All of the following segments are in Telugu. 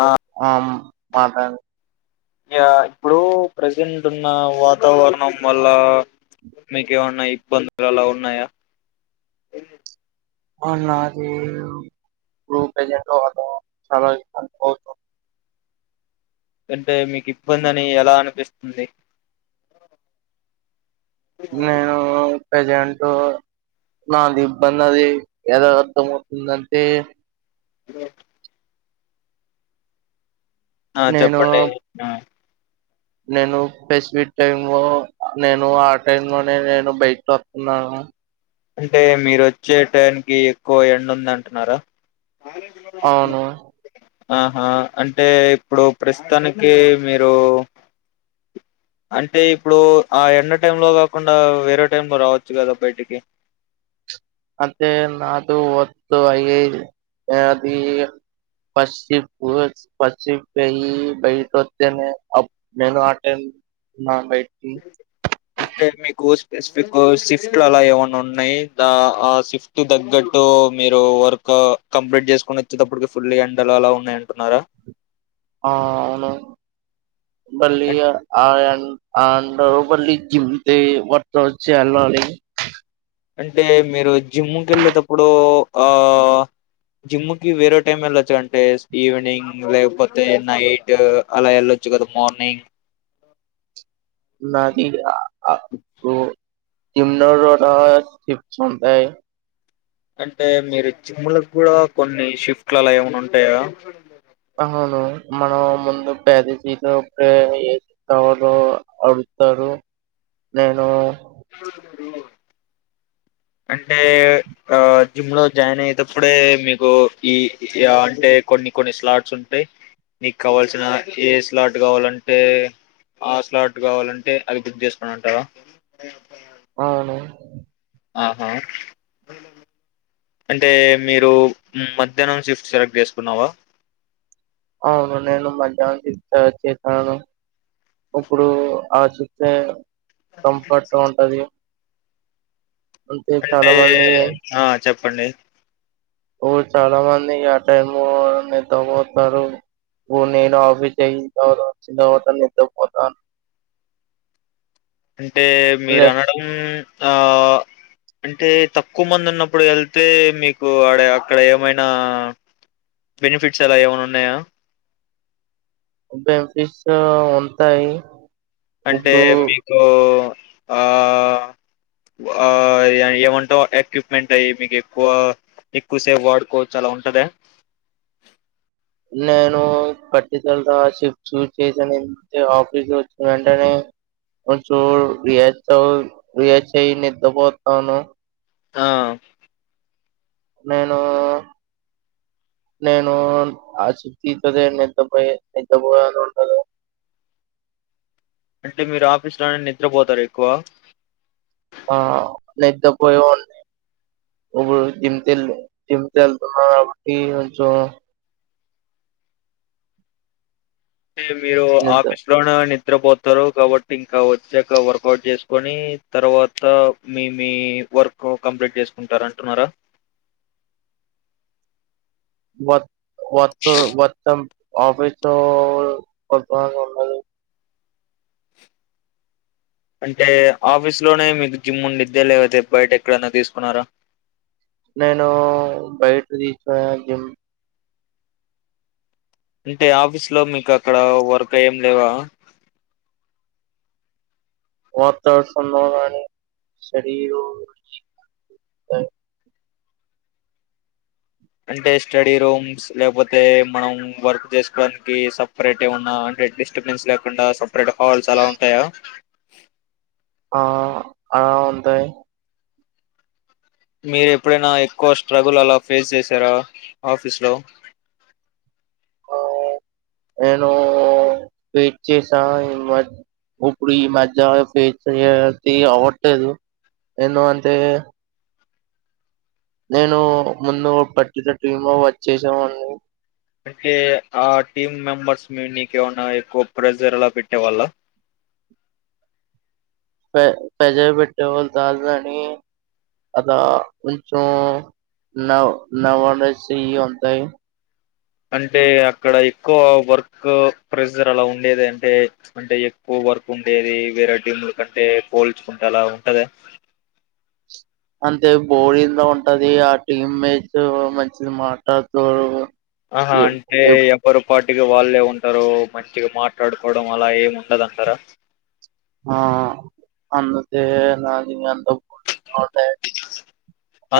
ఆ ఆమ్ మాత ఇక ఇప్పుడు ప్రజెంట్ ఉన్న వాతావరణం వల్ల, మీకు ఏమన్నా ఇబ్బందులు అలా ఉన్నాయా. అ నాది గ్రూప్ ఏజెంట్ అ చాలా ఇబ్బంది అవుతుంది. అంటే మీకు ఇబ్బంది అని ఎలా అనిపిస్తుంది. జ్ఞా కుం ప్రజెంట్ నాది ఇబ్బంది అది ఎదో అర్థమవుతుంది అంటే ఎదో ఆ నేను చెప్పండి నన్ నేను పెసిఫిక్ టైమ్ లో నేను ఆ టైం లోనే నేను బైక్ లో వస్తున్నా అంటే మీరు వచ్చే టైం కి ఎక్కువ ఎండ ఉంది అంటున్నారా అవును ఆహా అంటే ఇప్పుడు ప్రస్తుతానికి మీరు అంటే, ఇప్పుడు ఆ ఎండ టైం లో కాకుండా వేరే టైం లో, రావచ్చు కదా బయటికి. అంటే నాతో వద్దు అయి అది పసిపు పసిప్ అయి బయట వస్తేనే నేను ఆటైం బయట్ అంటే కోస్ స్పెసిఫిక్ షిఫ్ట్లు అలా ఏమన్నా ఉన్నయి ద ఆ షిఫ్ట్ తగ్గట్టు మీరు వర్క్ కంప్లీట్ చేసుకుని, వచ్చేటప్పడుకి, ఫుల్ ఎండల్ అలా ఉన్నాయి అంటున్నారా. ఆ అవును మళ్ళి అం- ఆయాన్ అండర్ బల్లీ జిమ్తే వర్ వచ్చ అలో లి అంటే మీరు జిమ్కి వెళ్ళేటప్పుడు, ఆ జిమ్కి వేరే టైం వెళ్ళొచ్చు. అంటే ఈవినింగ్ లేకపోతే నైట్ అలా వెళ్ళొచ్చు కదా మార్నింగ్. నాది అ [unintelligible] అంటే మీరు చీముల కి కూడా కొన్ని షిఫ్ట్లు అలా ఏమైనా ఉంటాయా అవును మనం ముందు పేద చీతే ఏ కావాలో అడుగుతారు నేను అంటే ఆ జిమ్ లో జాయిన్ అయ్యేటప్పుడే, మీకు ఈ అంటే కొన్ని కొన్ని స్లాట్స్ ఉంటాయి. మీకు కావాల్సిన ఏ స్లాట్ కావాలంటే, ఆ స్లాట్ కావాలంటే అది బుక్ చేసుకుని అంటారా. అవును ఆహా అంటే మీరు మధ్యాహ్నం షిఫ్ట్ సెలెక్ట్ చేసుకున్నావా. అవును నేను మధ్యాహ్నం చేస్తాను ఇప్పుడు ఆ చూస్తేనే కంఫర్ట్గా ఉంటది అంతే చాలా అంటే మంది ఆ చెప్ ప్పండి ఒ చాలా మంది ఆ టైం లో నిద్రపోతారు నేను ఆఫీస్ అయిన తరువాత నిద్ర పోతా అంటే మీరు అనడం ఆ అంటే తక్కువ మంది ఉన్నప్పుడు వెళ్తే మీకు ఆడే అక్కడ ఏమైనా బెనిఫిట్స్ అలా ఏమనా ఉన్నయా. బెన్ఫిట్స్ ఉంటాయి. అంటే ఇప్పుడు మీకు ఆ ఆ ఏమంటావు ఎక్విప్మెంట్ అయి మీకు ఎక్కువ ఎక్కువసేపు వాడుకోవచ్చు అలా ఉంటదా. నేను కచ్చితంగా షిప్ట్స్ చేసాను ఆఫీస్ వచ్చిన వెంటేనే కొంచెం రియాక్స్ రిలాక్స్ అయి నిద్రపోతాను. ఆ నేను నేను ఆ షిప్ట్ ఇంచార్జ్ నిద్రపోయి నిద్ర [inaudible] ఉండదు. అంటే మీరు ఆఫీసు లోనే నిద్రపోతారు ఎక్కువ ఆ నిద్రపోయోవాన్ని ఇప్పుడు జిమ్ కెల్లి జిమ్ కెళ్తున్నా కాబట్టి కొంచెం అంటే మీరు నిద్ర ఆఫీస్ లోన నిద్రపోతారు కాబట్టి ఇంకా వచ్చాక వర్కౌట్ చేసుకొని తర్వాత మీ మీ వర్క్ కంప్లీట్ చేసుకుంటారు అంటున్నారా. వ వత్తు వత్తం. ఆఫీస్ లో ఎవలు పడుకోడానికి ఉండదు. అంటే ఆఫీస్ లోనే మీకు జిమ్ ఉండిద్దా లేకపోతే బయట ఎక్కడన్నా తీసుకున్నారా. నేను బయట తీసుకునే జిమ్ అంటే ఆఫీస్ లో మీకు అక్కడ వర్క్ ఏం లేవా. వతడుసుండవుగాని స్టడీ రూం [inaudible] అంటే స్టడీ రూమ్స్ లేకపోతే మనం వర్క్ చేసుకోడానికి సపరేట్ ఏమన్నా అంటే డిస్టబెన్స్ లేకుండా స పరేట్ హాల్స్ అలా ఉంటాయా. ఇ ఆ అ ఉంటాయి. మీరు ఎప్పుడైనా ఎక్కువ స్ట్రగుల్ అలా ఫేస్ చేసారా ఆఫీస్ లో. అవును నేను ఫేస్ చేసా ఈ మ ఉప్పుడు ఈ మధ్య ఫేస్ చే అవ్వట్లేదు ఎందుకు అంటే నేను ముందు పట్టిన టీమ్ లో వర్క్ చేసావాన్ని. అంటే ఆ టీమ్ మెంబర్స్ మీ నీకు ఏమన్నా ఎక్కువ ప్రెజర్లా పెట్టే వాళ్ళ. పె ప్రెజర్ పెట్టేవాళ్ళు కాదు కాని అలా కొంచెం నవ నవనసియి ఉంటాయి. అంటే అక్కడ ఎక్కువ వర్క్ ప్రెసర్ అలా ఉండేది, అంటే అంటే ఎక్కువ వర్క్ ఉండేది. వేరే టీమ్లు కంటే పోల్చుకుంటే అలా ఉంటదా. అంతే బోరింగ్ గా ఉంటది. ఆ టీమ్ మేట్స్ మంచిగా మాట్లాడుకోరు. ఆహా అంటే ఎవరు పాటికి వాళ్ళే ఉంటారు మంచిగా మాట్లాడుకోవడం అలా ఏమి ఉండదంటారా. ఆ అందుకే నాకు అంత బోరింగ్ గా అవుతాయి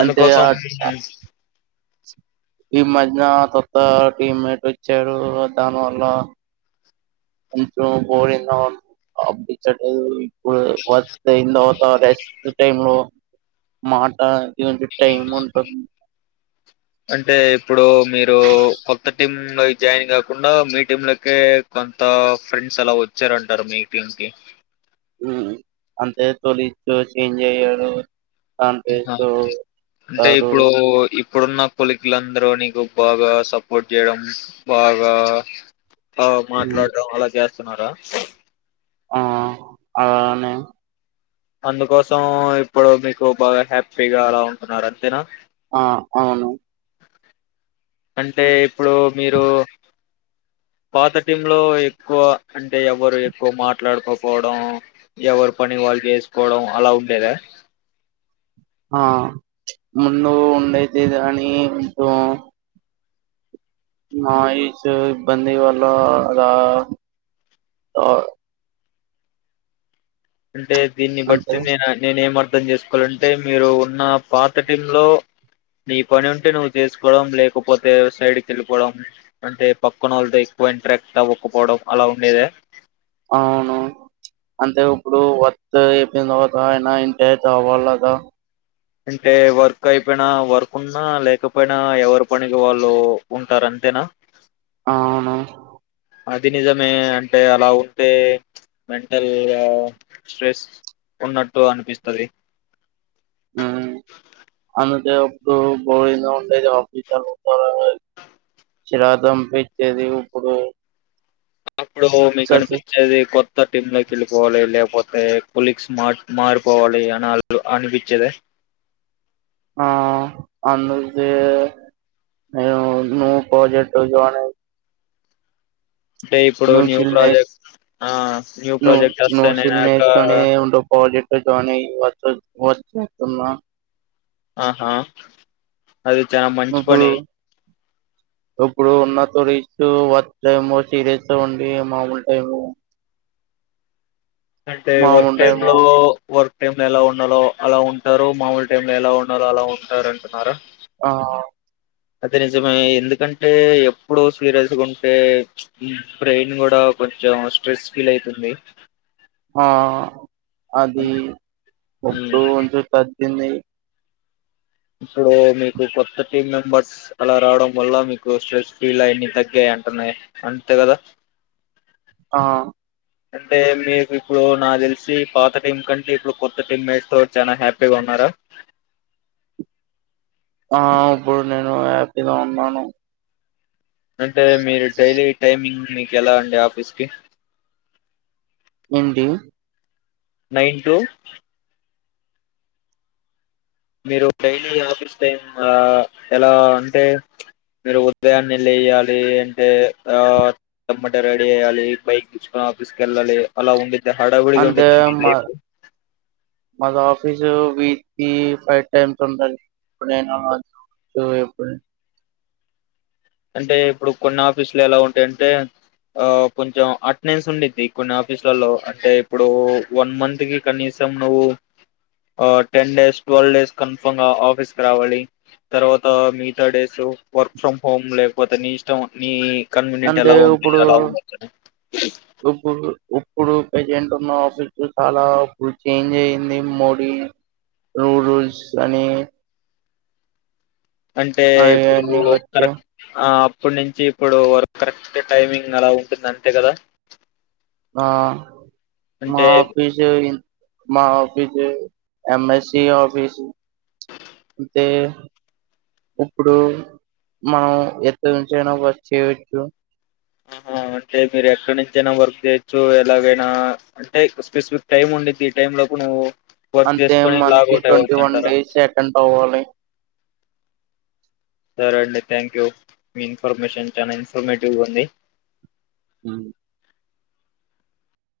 అంటే ఆ ఈ మధ్య కొత్త టీమ్మేట్ వచ్చారు దానివల్ల కొంచెం బోరింగా అనిపించట్లేదు. ఇప్పుడు వర్క్ అయిన తర్వాత రెస్ట్ టైం లో మాట్డానికి టైం ఉంటుంది. అంటే ఇప్పుడు మీరు కొత్త టీం జాయిన్ కాకుండా మీ టీమ్ లోకే కొంత ఫ్రెండ్స్ అలా వచ్చారంటారు మీ టీం కి. అంటే తోలిగ్స్ చేంజ్ అయారు. అంటే ఇప్పుడు ఇప్పుడున్న కొలికులందరూ నీకు బాగా సపోర్ట్ చేయడం, బాగా ఆ మాట్లాడం అలా చేస్ తున్నారా. ఆ అలానే అందుకోసం ఇప్పుడు మీకు బాగా హ్యాపీగా అలా ఉంటున్నారు అంతేనా ఆ అవును అంటే ఇప్పుడు మీరు పాత టీమ్ లో ఎక్కువ అంటే ఎవరు ఎక్కువ మాట్లాడుకోపోవడం ఎవరు పని వాళ్ళు చేసుకోవడం అలా ఉండేదా ఆ ముందు ఉండైతేదని [unintelligible] నాయిసు ఇబ్బంది వాళ్ళ రా అంటే దీన్ని అంటే బట్టి నేన్ అనే నేన్నేం అర్ద్ అర్థం చేసుకోవాలంటే మీరు ఉన్న పాత టీంలో నీ పని ఉంటే నువ్వు చేసుకోవడం, లేకపోతే సైడ్కి వెళ్ళిపోవడం, అంటే పక్కన వాళ్ళతో ఎక్కువ ఇంట్రాక్ట్ అవ్వకపోవడం అలా ఉండేదా. అవును అంటే ఇప్పుడు వత్ అయిపోయిన తర్వాత [unintelligible] అంటే వర్క్ అయిపోయినా వర్క్ ఉన్నా లేకపోయినా ఎవరి పనికి వాళ్ళు ఉంటారు. అంతేనా ఆ అవును అది నిజమే అంటే అలా ఉంటే మెంటల్ స్ట్రెస్ ఉన్నట్టు అనిపిస్తది ఊ అందు ఎప్పుడూ బోరింగ్ గా ఉంటు [unintelligible] చిరాదం పిచ్చేది ఇప్పుడు అప్పుడు మీకు సస్ అనిపించేది కొత్ కొత్త టీమ్ లేకి వెళ్ళిపోవాలి లేకపోతే కొలీగ్స్ మార్ మారిపోవాలి అని అనిపించేదె ఆ అందుకే నేను న్యూ ప్రాజెక్ట్ లో జాయిన్ అంటే ఇప్పుడు నువ్వు న్యూ సిల్ నే ప్రాజెక్ట్ ఆ న్యూ నువ్వు ప్రాజెక్ట్ నువ్వు సిల్ వస్తేనేనాక నేర్చుకొని ఉండు [unintelligible] ఆహా అది చానా మంచి ఇప్పుడు పని ఇప్పుడు ఉన్న తరీస్ వర్చ్ టైము సీరియస్ త ఉండి మామూలు టైము అంటే వర్క్ మామూలు టైమ్ టైము లో వర్క్ టైమ్ లో ఎలా ఉండాలో అలా ఉంటారు మామూలు టైమ్ లో ఎలా ఉండాలో అలా ఉంటారు అంటున్నారా ఆ అది నిజమే ఎందుకంటే ఎప్పుడు సీరియస్గా ఉంటే బ్రెయిన్ కూడా కొంచెం స్ట్రెస్ ఫీల్ అయితుంది ఆ అన్ అది హ్మ్. ఇప్పుడు కొంచెం తగ్గింది ఇప్పుడు మీకు కొత్త టీమ్ మెంబర్స్ అలా రావడం వల్ల మీకు స్ట్రెస్ ఫ్రీల్ అన్ని తగ్గాయి అంటున్నాయి అంతే కదా ఆ అంటే మీకు ఇప్పుడు నాకు తెలిసి పాత టీం కంటే ఇప్పుడు కొత్త టీమ్ మేట్స్ త చాలా హ్యాపీగా ఉన్నారా ఆ అప్పుడు నేను ఇలా ఉన్నాను అంటే మీరు డైలీ టైమింగ్ మీకు ఎలా అండి ఆఫీస్ కి ఏంటి నైన్ టూ మీరు డైలీ ఆఫీస్ టైమ్ ఆ ఎలా అంటే మీరు ఉదయాన్న లేయాలి అంటే ఆ ఎమ్మటే రెడీ అయ్యాలి బైక్ తీసుకొని ఆఫీస్ కి వెళ్ళాలి అలా ఉంది ఇక హడావుడి గా అంటే ఉండిద్దండి మా [unintelligible] మాది ఆఫీసు వీక్ కి ఫైవ్ టైమ్స్ ఉండాల ఇప్పుడు నేను ఎప్పుడు అంటే ఇప్పుడు కొన్ని ఆఫీసులు ఎలా ఉంటాయంటే ఆ కొంచెం అటెండెన్స్ ఉండిద్ది కొన్ని ఆఫీసులలో అంటే ఇప్పుడు వన్ మంత్ కి కనీసం నువ్వు ఆ ten days twelve days confirm గా ఆఫీస్ కి రావాలి తర్వాత మిగతా డేస్ వర్క్ ఫ్రమ్ హోమ్ లేకపోతే నీ ఇష్టం నీ కన్వినియంట్ అంటే ఎలా ఉంది ఇప్పుడు అలా ఉండొచ్చు ఇప్పుడు ఇప్పుడు ప్రజెంట్ ఉన్న ఆఫీస్ చాలా ఇప్పుడు చేంజ్ అయింది మోడీ రూ రూల్స్ అని అంటే ఇప్పుడు అవన్నీ వచ్చాయి. కరెక్ట్ ఆ ఇప్పటి నుంచి ఇప్పుడు వర్క్ కరెక్ట్ టైమింగ్ అలా ఉంటుంది అంతే కదా ఆ మా అంటే పీజీ అయి మా ఆఫిస్ యం యస్ సిఆఫిస్ అంటే ఇప్పుడు మనం ఎత్త నుంచయినా చేయచ్చు ఆహా అంటే మీరు ఎక్కడి నుంచైనా వర్క్ చేయ్యచ్చు ఎలాగైనా అంటే స్పెసిఫిక్ టైమ్ ఉండిద్ది ఈ టైమ్ లోకి నువ్వు వర్క్ అంతే చేసుకొని మంత్లీ లాగౌట్ ట్వంటీ అవ్వచ్చు వన్ అంటారా డేస్ అటెండ్ అవ్వాలి చూడండి థ్యాంక్ యూ మీ ఇన్ఫర్మేషన్ చాలా ఇన్ఫర్మేటివ్గా ఉంది హ్మ్